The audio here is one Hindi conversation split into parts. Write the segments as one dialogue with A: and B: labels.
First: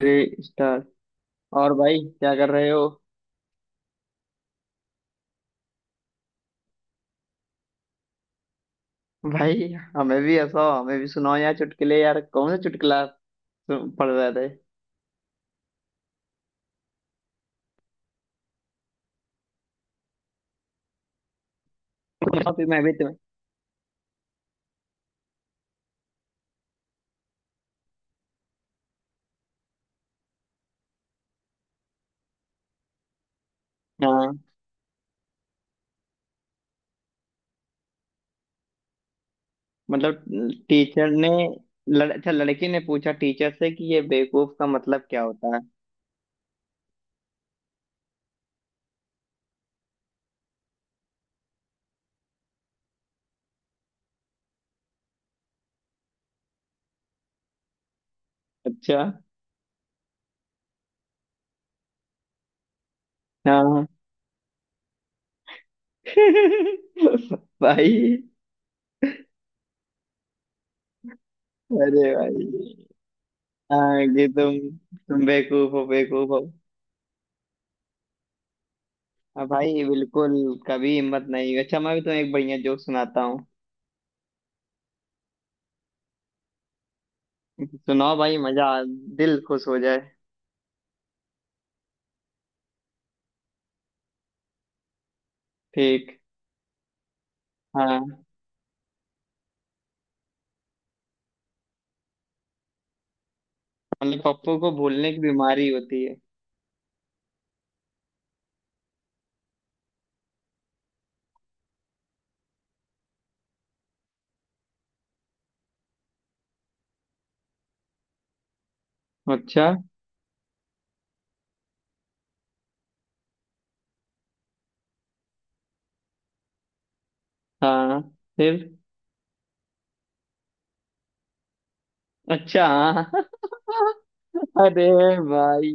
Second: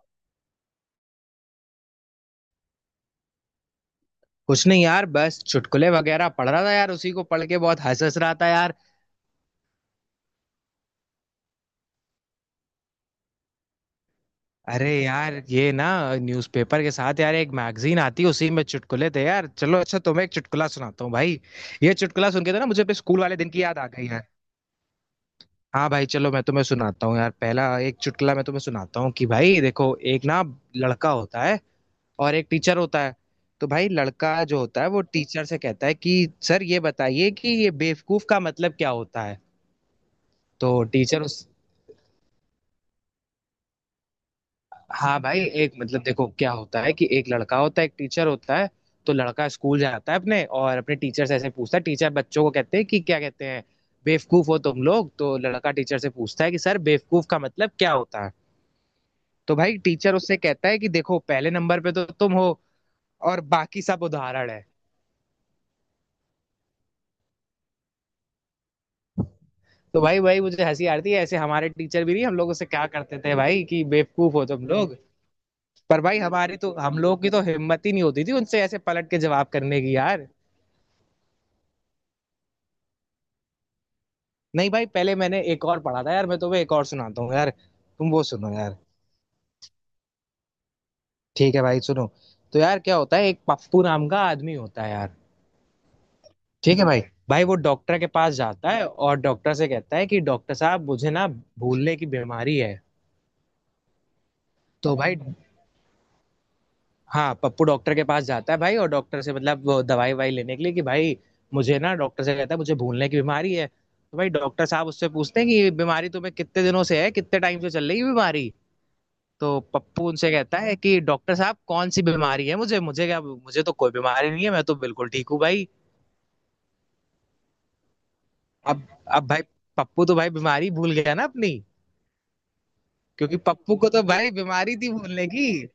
A: Three star. और भाई क्या कर रहे हो?
B: कुछ नहीं यार, बस चुटकुले वगैरह पढ़ रहा था यार। उसी को पढ़ के बहुत हंस हंस रहा था यार।
A: भाई हमें भी हंसाओ, हमें भी सुनाओ यार चुटकुले, यार कौन सा चुटकुला पढ़ रहे थे?
B: अरे यार ये ना, न्यूज़पेपर के साथ यार एक मैगजीन आती है, उसी में चुटकुले थे यार। चलो अच्छा, तुम्हें एक चुटकुला सुनाता हूँ भाई। ये चुटकुला सुन
A: बताओ,
B: के तो
A: फिर
B: ना
A: मैं
B: मुझे
A: भी
B: अपने
A: तुम्हें।
B: स्कूल वाले दिन की याद आ गई है। हाँ भाई चलो, मैं तुम्हें सुनाता हूँ यार। पहला एक चुटकुला मैं तुम्हें सुनाता हूँ कि भाई देखो, एक ना लड़का होता है और एक टीचर होता है। तो भाई
A: हाँ।
B: लड़का जो होता है वो टीचर से कहता है कि सर ये बताइए कि ये बेवकूफ का मतलब क्या होता है।
A: मतलब।
B: तो
A: टीचर
B: टीचर
A: ने
B: उस
A: अच्छा, लड़की ने पूछा टीचर से कि ये बेवकूफ का मतलब
B: हाँ
A: क्या
B: भाई
A: होता है?
B: एक मतलब देखो क्या होता है कि एक लड़का होता है एक टीचर होता है। तो लड़का स्कूल जाता है अपने और अपने टीचर से ऐसे पूछता है। टीचर बच्चों को कहते हैं कि क्या कहते हैं, बेवकूफ हो तुम लोग। तो लड़का टीचर से पूछता है कि सर बेवकूफ का मतलब क्या होता है।
A: अच्छा।
B: तो भाई टीचर उससे कहता है कि देखो, पहले नंबर पे तो तुम हो और बाकी
A: हाँ।
B: सब उदाहरण है।
A: भाई!
B: तो भाई भाई मुझे हंसी आती है, ऐसे हमारे टीचर
A: अरे
B: भी नहीं हम लोगों से
A: भाई!
B: क्या करते थे भाई, कि
A: हाँ कि
B: बेवकूफ हो तुम लोग।
A: तुम बेवकूफ हो,
B: पर भाई
A: बेवकूफ हो।
B: हमारी तो, हम लोगों की तो हिम्मत ही नहीं होती थी उनसे ऐसे पलट के
A: हाँ
B: जवाब करने
A: भाई,
B: की यार।
A: बिल्कुल कभी हिम्मत नहीं हुई। अच्छा, मैं भी तुम्हें एक बढ़िया जोक सुनाता हूँ।
B: नहीं भाई, पहले मैंने एक और पढ़ा था यार, मैं तुम्हें एक और सुनाता हूँ यार, तुम
A: सुनाओ
B: वो
A: भाई!
B: सुनो यार।
A: दिल खुश हो जाए।
B: ठीक है भाई सुनो। तो यार क्या होता है, एक पप्पू नाम का आदमी होता है यार।
A: ठीक।
B: ठीक है भाई। भाई वो डॉक्टर के
A: हाँ,
B: पास जाता है और डॉक्टर से कहता है कि डॉक्टर साहब मुझे ना भूलने की बीमारी है।
A: मतलब पप्पू को
B: तो
A: भूलने
B: भाई,
A: की बीमारी होती है।
B: हाँ, पप्पू डॉक्टर के पास जाता है भाई, और डॉक्टर से मतलब वो दवाई वाई लेने के लिए कि भाई मुझे ना, डॉक्टर से कहता है मुझे भूलने की बीमारी है। तो भाई डॉक्टर साहब उससे पूछते हैं कि ये बीमारी तुम्हें कितने दिनों से है, कितने टाइम से चल रही है ये बीमारी। तो
A: अच्छा।
B: पप्पू उनसे कहता है कि डॉक्टर साहब कौन सी बीमारी है, मुझे मुझे क्या, मुझे तो कोई बीमारी नहीं है, मैं तो बिल्कुल ठीक हूँ भाई।
A: हाँ। फिर?
B: अब अब भाई पप्पू तो भाई बीमारी भूल गया ना अपनी,
A: अच्छा। हाँ।
B: क्योंकि पप्पू को तो भाई बीमारी
A: अरे
B: थी भूलने की।
A: भाई!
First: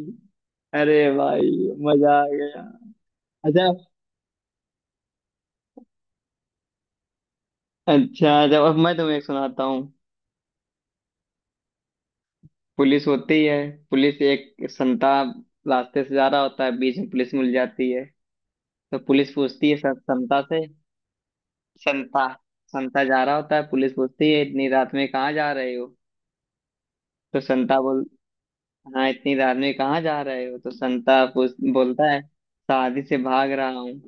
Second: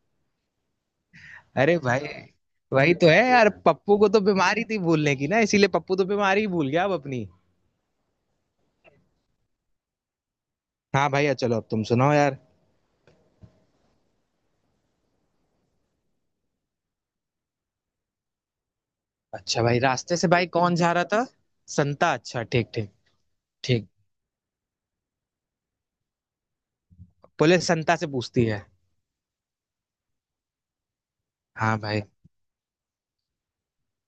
A: अरे भाई,
B: अरे भाई
A: मजा आ गया।
B: वही तो है यार,
A: अच्छा।
B: पप्पू को तो बीमारी थी भूलने की ना, इसीलिए पप्पू तो बीमारी ही भूल गया अब अपनी।
A: अच्छा, जब अब मैं तुम्हें एक सुनाता हूँ।
B: हाँ भैया चलो, अब तुम सुनाओ यार।
A: पुलिस होती है। पुलिस, एक संता रास्ते से जा रहा होता है, बीच में पुलिस मिल जाती है। तो पुलिस
B: अच्छा
A: पूछती है
B: भाई, रास्ते से
A: संता
B: भाई
A: से।
B: कौन जा रहा था। संता,
A: संता
B: अच्छा, ठीक ठीक।
A: संता जा रहा होता है,
B: ठीक।
A: पुलिस पूछती है, इतनी रात में कहाँ जा रहे हो। तो
B: पुलिस
A: संता
B: संता
A: बोल
B: से पूछती है।
A: हाँ, इतनी रात में कहाँ जा रहे हो, तो संता पूछ
B: हाँ भाई।
A: बोलता है, शादी से भाग रहा हूँ।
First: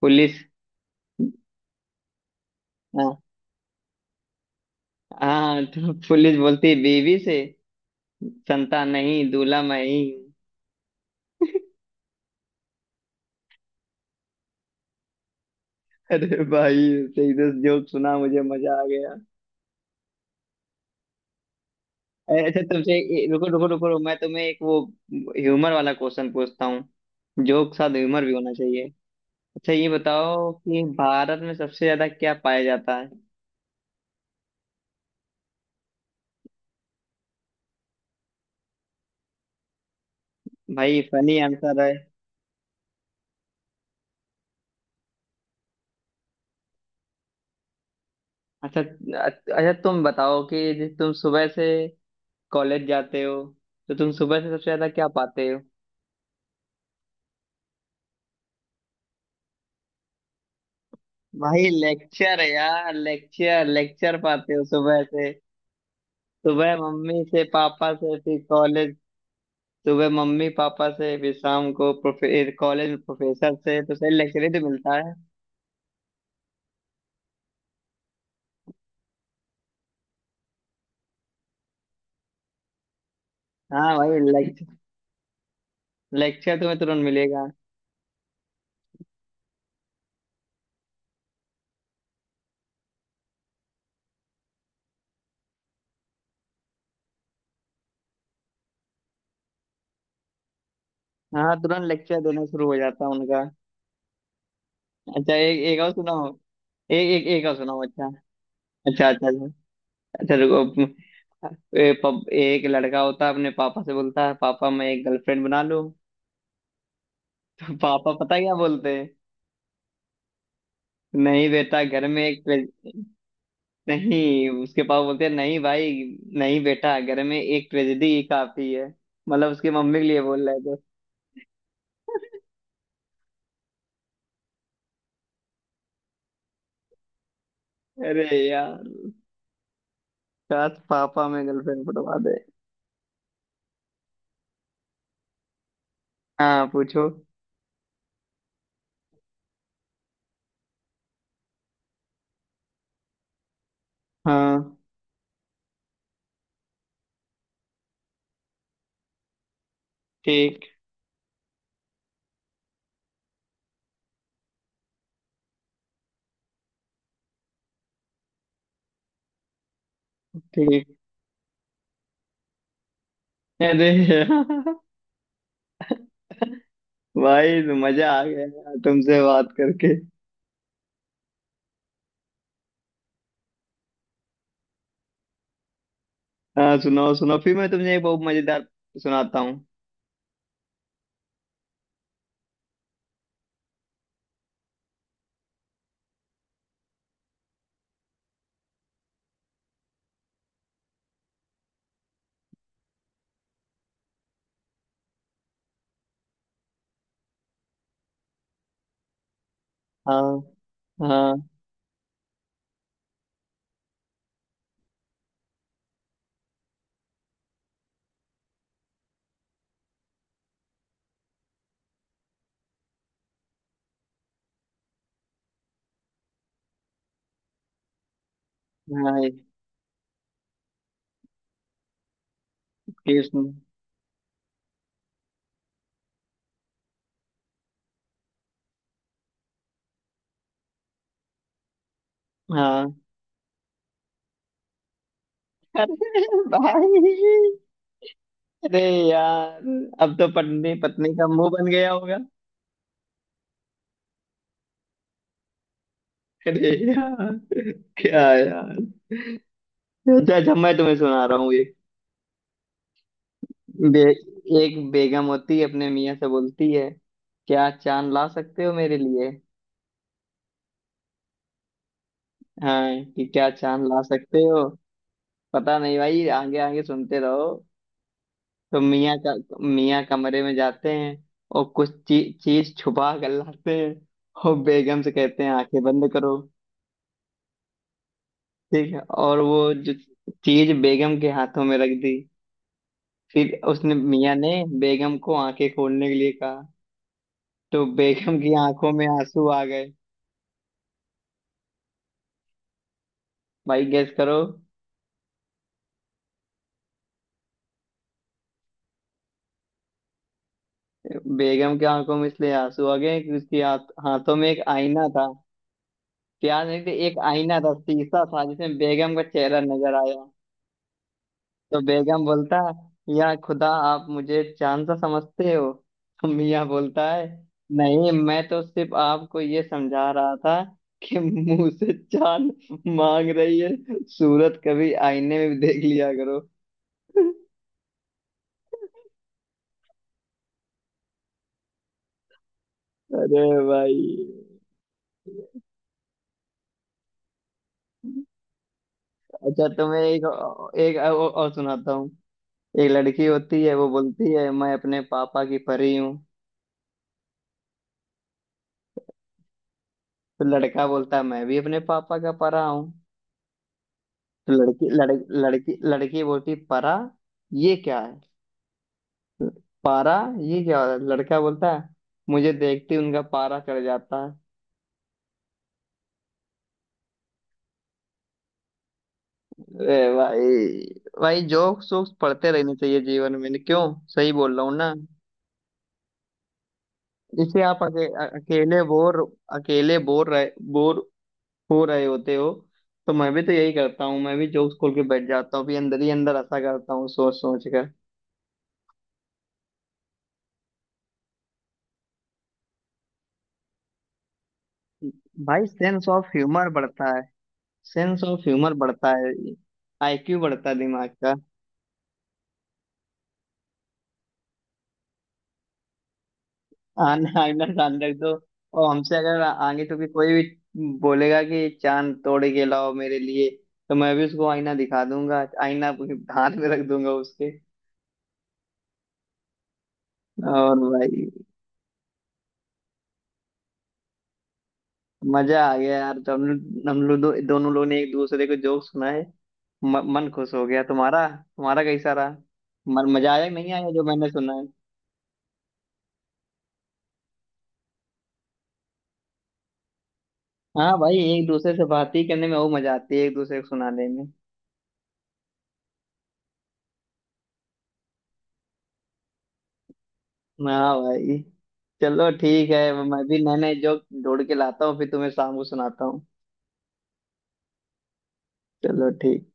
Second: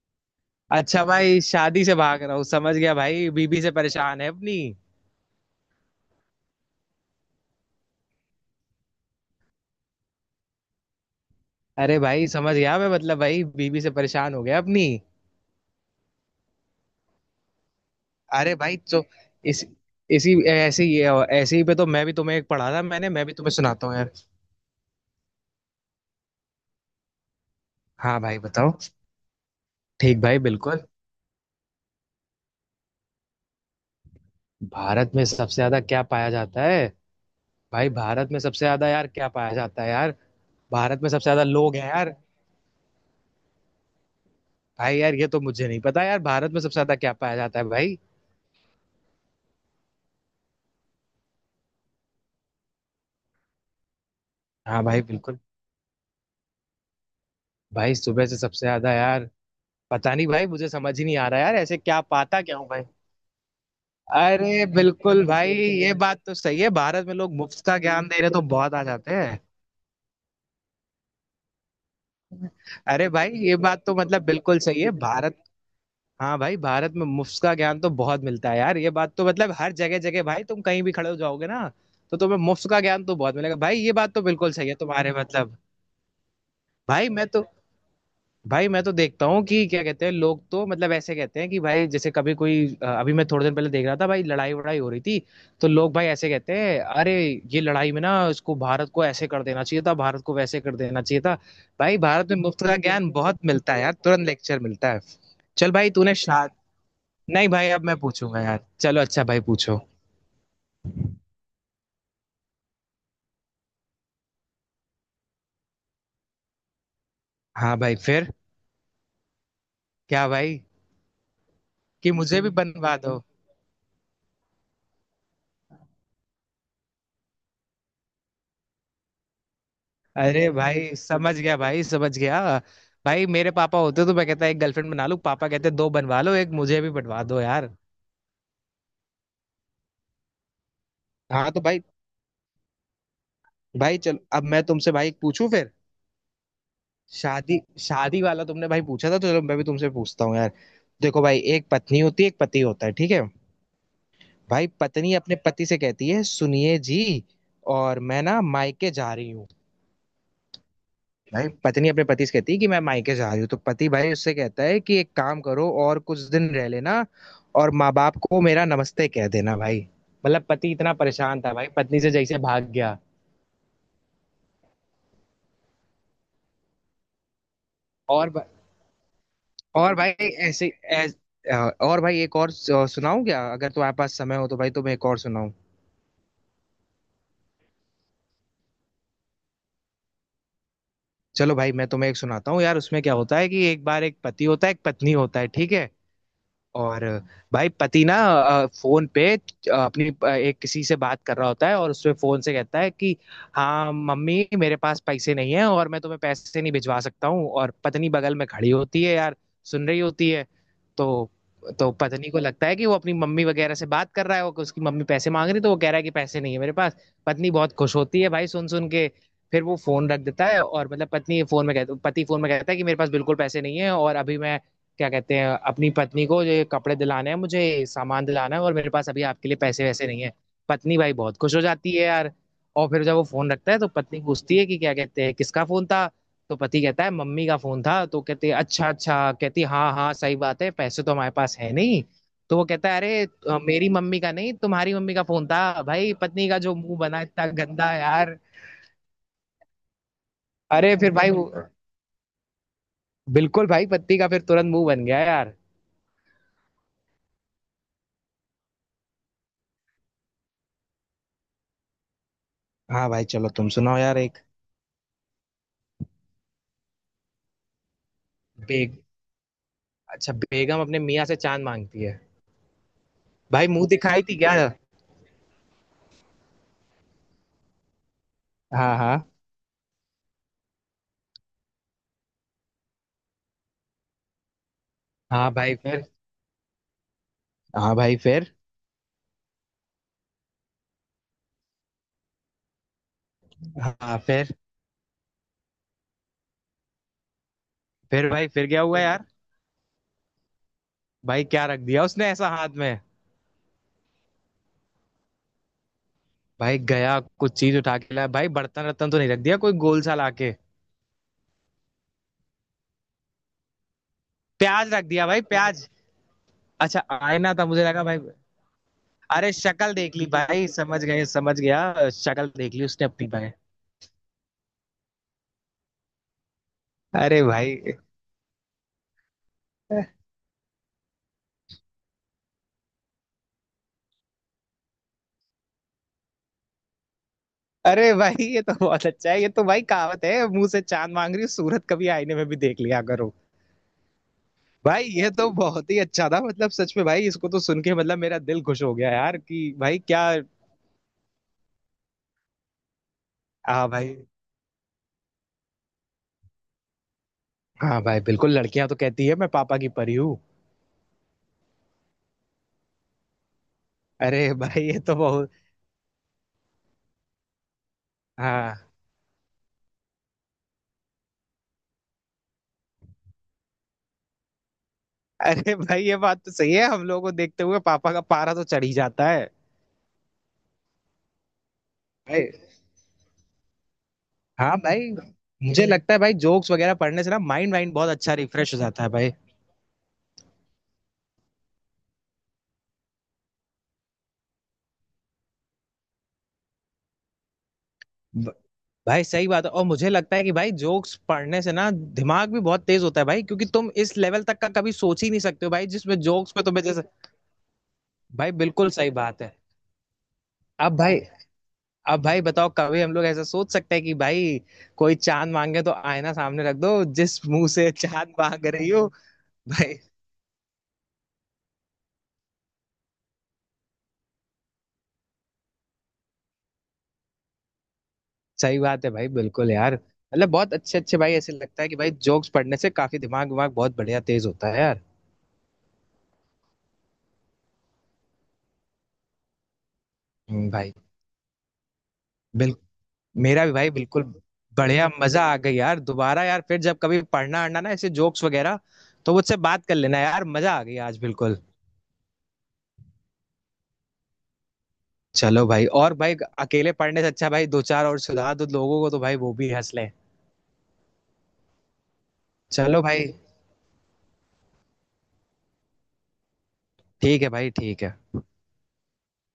A: पुलिस,
B: अच्छा भाई, शादी से भाग रहा हूँ, समझ गया
A: हाँ।
B: भाई, बीबी से परेशान है अपनी।
A: हाँ, तो पुलिस बोलती है बीवी से। संता, नहीं, दूल्हा मैं ही हूँ।
B: अरे भाई समझ गया मैं, मतलब भाई बीबी से परेशान हो गया अपनी।
A: अरे भाई, सही से जो सुना, मुझे
B: अरे भाई
A: मजा आ
B: तो,
A: गया।
B: इस इसी ऐसे ही, ऐसे ही पे तो मैं भी तुम्हें
A: अरे,
B: एक
A: अच्छा
B: पढ़ा था,
A: तुमसे,
B: मैंने मैं भी
A: रुको,
B: तुम्हें
A: रुको, रुको,
B: सुनाता हूँ
A: रुको,
B: यार।
A: मैं तुम्हें एक वो ह्यूमर वाला क्वेश्चन पूछता हूँ। जोक के साथ
B: हाँ
A: ह्यूमर भी
B: भाई
A: होना
B: बताओ।
A: चाहिए। अच्छा, ये
B: ठीक भाई,
A: बताओ कि
B: बिल्कुल।
A: भारत में सबसे ज्यादा क्या पाया जाता है?
B: भारत में सबसे ज्यादा क्या पाया जाता है। भाई भारत में सबसे ज्यादा यार क्या पाया जाता है यार। भारत
A: भाई,
B: में सबसे
A: फनी
B: ज्यादा लोग
A: आंसर
B: हैं
A: है।
B: यार। भाई यार ये तो मुझे नहीं पता यार, भारत में सबसे ज्यादा क्या पाया जाता है भाई।
A: अच्छा, अच्छा, तुम बताओ कि तुम सुबह से कॉलेज जाते हो, तो तुम सुबह से सबसे
B: हाँ
A: ज्यादा
B: भाई
A: क्या
B: बिल्कुल।
A: पाते हो?
B: भाई सुबह से सबसे ज्यादा यार पता नहीं भाई, मुझे समझ ही नहीं आ रहा यार,
A: भाई
B: ऐसे क्या
A: लेक्चर
B: पाता क्या हूँ भाई।
A: यार, लेक्चर, लेक्चर पाते हो
B: अरे
A: सुबह
B: बिल्कुल
A: से।
B: भाई, ये बात तो सही है,
A: सुबह
B: भारत में
A: मम्मी
B: लोग
A: से,
B: मुफ्त का
A: पापा
B: ज्ञान
A: से,
B: दे रहे
A: फिर
B: तो बहुत आ
A: कॉलेज।
B: जाते हैं।
A: सुबह मम्मी पापा से, फिर शाम को प्रोफे कॉलेज में
B: अरे भाई
A: प्रोफेसर
B: ये
A: से,
B: बात
A: तो
B: तो
A: सही
B: मतलब
A: लेक्चर ही
B: बिल्कुल
A: तो
B: सही है।
A: मिलता है।
B: भारत, हाँ भाई, भारत में मुफ्त का ज्ञान तो बहुत मिलता है यार। ये बात तो मतलब हर जगह जगह भाई, तुम कहीं भी खड़े हो जाओगे ना, तो तुम्हें मुफ्त का ज्ञान तो बहुत मिलेगा भाई। ये
A: हाँ
B: बात
A: भाई,
B: तो बिल्कुल
A: लेक्चर,
B: सही है तुम्हारे मतलब।
A: लेक्चर तुम्हें तुरंत
B: भाई मैं तो,
A: मिलेगा।
B: भाई मैं तो देखता हूँ कि क्या कहते हैं लोग, तो मतलब ऐसे कहते हैं कि भाई, जैसे कभी कोई अभी मैं थोड़े दिन पहले देख रहा था भाई, लड़ाई वड़ाई हो रही थी। तो लोग भाई ऐसे कहते हैं, अरे ये लड़ाई में ना, इसको भारत को ऐसे कर देना चाहिए था, भारत को वैसे कर देना चाहिए था।
A: हाँ, तुरंत
B: भाई
A: लेक्चर
B: भारत में
A: देना
B: मुफ्त
A: शुरू हो
B: का
A: जाता
B: ज्ञान
A: है
B: बहुत
A: उनका।
B: मिलता है यार, तुरंत लेक्चर मिलता है।
A: अच्छा, एक
B: चल
A: एक
B: भाई
A: और
B: तूने
A: सुनाओ।
B: शाद
A: एक एक एक
B: नहीं
A: और
B: भाई,
A: सुनाओ।
B: अब मैं
A: अच्छा।
B: पूछूंगा यार। चलो
A: अच्छा,
B: अच्छा
A: अच्छा,
B: भाई
A: अच्छा।
B: पूछो।
A: अच्छा, रुको। एक लड़का होता है, अपने पापा से बोलता है, पापा, मैं एक गर्लफ्रेंड बना लूं?
B: हाँ भाई
A: पापा
B: फिर।
A: पता क्या बोलते हैं?
B: क्या भाई,
A: नहीं बेटा, घर
B: कि
A: में एक
B: मुझे भी बनवा दो।
A: नहीं, उसके पापा बोलते हैं, नहीं भाई, नहीं बेटा, घर में एक ट्रेजेडी ही काफी है। मतलब उसकी मम्मी के लिए बोल
B: अरे
A: रहे थे।
B: भाई समझ गया भाई समझ गया। भाई मेरे पापा होते तो मैं कहता एक गर्लफ्रेंड बना लूं, पापा कहते दो बनवा लो, एक मुझे भी बनवा दो यार।
A: अरे यार, काश पापा में
B: हाँ तो भाई,
A: गर्लफ्रेंड बनवा दे।
B: भाई चलो, अब मैं तुमसे भाई पूछूं फिर।
A: हाँ, पूछो।
B: शादी शादी वाला तुमने भाई पूछा था, तो चलो मैं भी तुमसे पूछता हूँ यार। देखो भाई, एक पत्नी होती है एक पति होता है, ठीक है। भाई
A: हाँ।
B: पत्नी अपने पति से कहती है, सुनिए जी और मैं ना मायके जा रही हूँ।
A: ठीक,
B: भाई पत्नी अपने पति से कहती है कि मैं मायके जा रही हूँ, तो पति भाई उससे कहता है कि एक काम करो और कुछ दिन रह लेना, और माँ बाप को मेरा नमस्ते कह देना भाई। मतलब पति
A: ठीक।
B: इतना परेशान था भाई पत्नी से, जैसे भाग गया।
A: अरे यार! भाई तो मजा आ
B: और
A: गया
B: ब-
A: यार, तुमसे बात करके।
B: और भाई ऐसे ऐस, और भाई एक और सुनाऊं क्या, अगर तुम्हारे पास समय हो तो भाई तुम्हें एक और सुनाऊं।
A: हाँ, सुनाओ, सुनाओ, फिर मैं तुमसे एक बहुत मजेदार सुनाता हूँ।
B: चलो भाई मैं तुम्हें एक सुनाता हूँ यार। उसमें क्या होता है कि एक बार एक पति होता है एक पत्नी होता है, ठीक है। और भाई पति ना, फोन पे अपनी, एक किसी से बात कर रहा होता है, और उससे फोन से कहता है कि हाँ मम्मी मेरे पास पैसे नहीं है और मैं तुम्हें पैसे नहीं भिजवा सकता हूँ। और पत्नी बगल में खड़ी होती है यार, सुन रही होती
A: हाँ,
B: है। तो
A: हाँ,
B: तो पत्नी को लगता है कि वो अपनी मम्मी वगैरह से बात कर रहा है, वो उसकी मम्मी पैसे मांग रही, तो वो कह रहा है कि पैसे नहीं है मेरे पास। पत्नी बहुत खुश होती है भाई सुन सुन के। फिर वो फोन रख देता है, और मतलब पत्नी फोन में कहता, पति फोन में कहता है कि मेरे पास बिल्कुल पैसे नहीं है और अभी मैं क्या कहते हैं अपनी पत्नी को ये कपड़े दिलाने हैं मुझे, सामान दिलाना है, और मेरे पास अभी
A: हाँ।
B: आपके लिए पैसे वैसे नहीं है। पत्नी भाई बहुत खुश हो जाती है यार। और फिर जब वो
A: कृष्ण!
B: फोन रखता है तो पत्नी पूछती है कि क्या कहते हैं, किसका फोन था। तो पति कहता है मम्मी का फोन था, तो कहती है अच्छा अच्छा, कहती है हाँ हाँ सही बात है, पैसे तो हमारे पास है नहीं। तो वो कहता
A: हाँ।
B: है अरे मेरी मम्मी का नहीं, तुम्हारी मम्मी का फोन था भाई।
A: अरे
B: पत्नी का जो मुंह बना इतना
A: भाई!
B: गंदा यार।
A: अरे यार! अब तो पत्नी
B: अरे
A: पत्नी
B: फिर
A: का
B: भाई
A: मुंह बन गया होगा।
B: बिल्कुल भाई पत्नी का फिर तुरंत मुंह बन गया यार।
A: अरे यार! क्या यार! अच्छा, अच्छा, मैं तुम्हें सुना रहा हूँ एक।
B: हाँ भाई चलो, तुम सुनाओ
A: बे,
B: यार एक।
A: एक बेगम होती है, अपने मियाँ से बोलती है, क्या चांद ला सकते हो
B: बे-
A: मेरे लिए?
B: अच्छा बेगम अपने मियाँ से चांद मांगती है।
A: हाँ, कि क्या
B: भाई
A: चांद
B: मुंह
A: ला
B: दिखाई
A: सकते
B: थी क्या।
A: हो? पता नहीं भाई, आगे आगे सुनते रहो। तो
B: हाँ
A: मियाँ
B: हाँ।
A: का मियाँ कमरे में जाते हैं, और कुछ चीज छुपा कर लाते हैं, और बेगम से कहते
B: हाँ
A: हैं,
B: भाई
A: आंखें
B: फिर।
A: बंद करो।
B: हाँ भाई फिर।
A: ठीक है, और वो जो चीज बेगम के हाथों में रख दी, फिर उसने
B: हाँ
A: मियाँ ने
B: फिर।
A: बेगम को आंखें खोलने के लिए कहा, तो
B: फिर
A: बेगम
B: भाई
A: की
B: फिर क्या
A: आंखों
B: हुआ
A: में
B: यार,
A: आंसू आ गए।
B: भाई क्या रख दिया उसने ऐसा हाथ में।
A: भाई, गेस करो।
B: भाई गया कुछ चीज उठा के लाया भाई, बर्तन रत्तन तो नहीं रख दिया, कोई गोल सा लाके।
A: बेगम की आंखों में इसलिए आंसू आ गए कि हाथों में एक
B: प्याज रख
A: आईना
B: दिया
A: था।
B: भाई, प्याज।
A: प्यार नहीं थी,
B: अच्छा
A: एक
B: आईना
A: आईना
B: था,
A: था,
B: मुझे लगा भाई।
A: शीशा था जिसमें बेगम का
B: अरे
A: चेहरा
B: शक्ल
A: नजर
B: देख
A: आया।
B: ली भाई, समझ गए समझ
A: तो
B: गया,
A: बेगम
B: शक्ल
A: बोलता,
B: देख ली उसने अपनी
A: या
B: भाई।
A: खुदा, आप मुझे चांद सा समझते हो? तो मियाँ बोलता है,
B: अरे भाई।
A: नहीं, मैं तो सिर्फ आपको ये समझा रहा था कि मुंह से चांद मांग रही है, सूरत कभी आईने में भी देख लिया करो।
B: अरे भाई ये तो बहुत अच्छा है, ये तो भाई कहावत है, मुंह से चांद मांग रही हो, सूरत कभी आईने में भी देख लिया करो।
A: अरे भाई!
B: भाई ये तो बहुत ही अच्छा था, मतलब सच में भाई इसको तो सुन के मतलब मेरा दिल खुश हो गया यार,
A: अच्छा,
B: कि भाई
A: तुम्हें एक
B: क्या।
A: एक और सुनाता हूँ। एक लड़की होती है,
B: हाँ
A: वो
B: भाई।
A: बोलती है मैं अपने पापा की परी हूँ।
B: हाँ भाई बिल्कुल, लड़कियां तो कहती है मैं पापा की परी हूँ।
A: तो लड़का बोलता है, मैं भी अपने पापा का परा हूँ। तो
B: अरे भाई
A: लड़की
B: ये तो
A: लड़की
B: बहुत।
A: लड़की लड़की बोलती, परा, ये क्या है?
B: हाँ।
A: पारा, ये क्या है? लड़का बोलता है, मुझे देखते ही उनका पारा चढ़ जाता है।
B: अरे भाई ये बात तो सही है, हम लोगों को देखते हुए पापा का पारा तो चढ़ ही जाता है।
A: ए भाई! भाई, जोक सोक्स
B: भाई।
A: पढ़ते रहने चाहिए जीवन में, क्यों? सही बोल रहा हूँ
B: हाँ
A: ना?
B: भाई। मुझे लगता है भाई जोक्स वगैरह पढ़ने से ना,
A: इसे
B: माइंड
A: आप
B: वाइंड बहुत अच्छा रिफ्रेश हो
A: अकेले
B: जाता है भाई।
A: अकेले बोर रहे बोर हो रहे होते हो, तो मैं भी तो यही करता हूँ, मैं भी जोक्स खोल के बैठ जाता हूँ, भी अंदर ही अंदर ऐसा करता हूँ, सोच सोच कर।
B: भाई सही बात है, और मुझे लगता है कि भाई जोक्स पढ़ने से ना दिमाग भी बहुत तेज होता है भाई, क्योंकि तुम इस लेवल तक का कभी सोच ही नहीं
A: भाई,
B: सकते हो भाई,
A: सेंस
B: जिसमें
A: ऑफ
B: जोक्स पे
A: ह्यूमर
B: तुम्हें जैसे।
A: बढ़ता है, सेंस ऑफ
B: भाई
A: ह्यूमर
B: बिल्कुल सही
A: बढ़ता है।
B: बात है।
A: आईक्यू बढ़ता है
B: अब
A: दिमाग
B: भाई
A: का।
B: अब भाई बताओ, कभी हम लोग ऐसा सोच सकते हैं कि भाई कोई चांद मांगे तो आईना सामने रख दो,
A: आन
B: जिस
A: आईना
B: मुंह से
A: कान रख दो,
B: चांद मांग
A: और
B: रही हो।
A: हमसे अगर आगे
B: भाई।
A: तो भी कोई भी बोलेगा कि चांद तोड़ के लाओ मेरे लिए, तो मैं भी उसको आईना दिखा दूंगा, आईना अपने हाथ में रख दूंगा उसके।
B: सही बात है भाई बिल्कुल यार, मतलब बहुत
A: और
B: अच्छे अच्छे
A: भाई,
B: भाई, ऐसे लगता है कि भाई जोक्स पढ़ने से काफी दिमाग दिमाग बहुत बढ़िया तेज होता है यार।
A: मजा आ गया यार, तो हम लोग दोनों लोग ने एक दूसरे को जोक सुनाए। मन खुश हो गया
B: भाई,
A: तुम्हारा, तुम्हारा कैसा रहा?
B: बिल्कुल।
A: मन मजा आया कि
B: मेरा
A: नहीं
B: भी भाई
A: आया, जो
B: बिल्कुल
A: मैंने सुना है?
B: बढ़िया मजा आ गई यार। दोबारा यार फिर जब कभी पढ़ना अढ़ना ना ऐसे जोक्स वगैरह, तो मुझसे बात कर लेना यार, मजा आ
A: हाँ
B: गई
A: भाई,
B: आज
A: एक
B: बिल्कुल।
A: दूसरे से बात ही करने में वो मजा आती है, एक दूसरे को सुनाने में।
B: चलो भाई, और भाई अकेले पढ़ने से अच्छा भाई दो चार और सुधार दो लोगों को, तो भाई वो भी हंस लें।
A: हाँ भाई, चलो ठीक है।
B: चलो
A: मैं
B: भाई,
A: भी नए नए जोक ढूंढ के लाता हूँ, फिर तुम्हें शाम को सुनाता हूँ।
B: ठीक है भाई, ठीक है।
A: चलो ठीक।